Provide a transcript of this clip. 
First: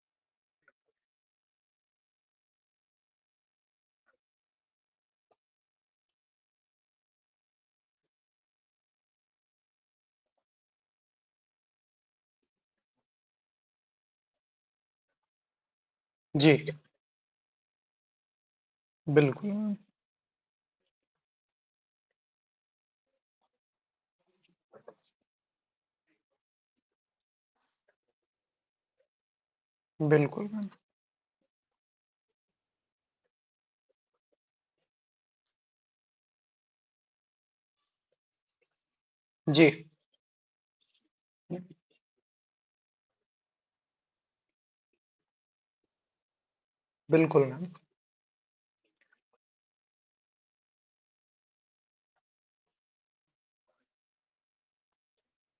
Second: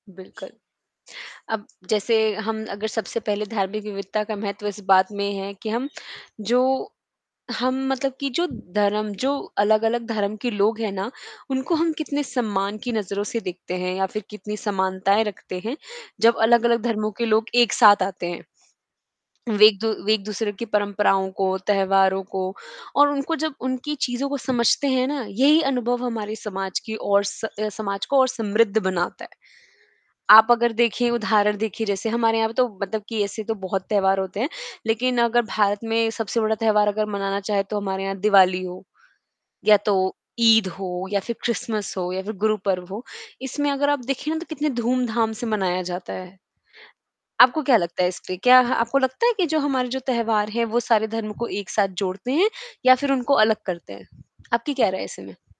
बिल्कुल, अब जैसे हम अगर सबसे पहले धार्मिक विविधता का महत्व इस बात में है कि हम जो हम मतलब कि जो धर्म जो अलग-अलग धर्म के लोग हैं ना, उनको हम कितने सम्मान की नज़रों से देखते हैं, या फिर कितनी समानताएँ रखते हैं, जब जी। अलग-अलग धर्मों के लोग एक साथ आते हैं। वे बिल्कुल। एक दू वे एक-दूसरे की परंपराओं को, त्योहारों को और उनको जब उनकी चीज़ों को समझते हैं ना, यही अनुभव हमारे समाज की और स अ, समाज को और समृद्ध बनाता है। बिल्कुल, आप उ अगर देखिए, उदाहरण देखिए, जैसे हमारे यहाँ पे तो, मतलब कि ऐसे तो बहुत त्योहार होते हैं, लेकिन अगर भारत में सबसे बड़ा त्योहार अगर मनाना चाहें, तो हमारे यहाँ दिवाली हो, या जी। तो ईद हो, या फिर हुँ। क्रिसमस हो, या फिर गुरु पर्व हो। इसमें अगर आप देखें ना, तो कितने धूम-धाम से मनाया जाता है। बिल्कुल आपको मैम। क्या लगता है इस पे? क्या ह आपको लगता है कि जो हमारे जो त्योहार हैं, वो सारे धर्म को एक साथ जोड़ते हैं, या फिर उनको अलग करते हैं? आपकी क्या राय है ऐसे में?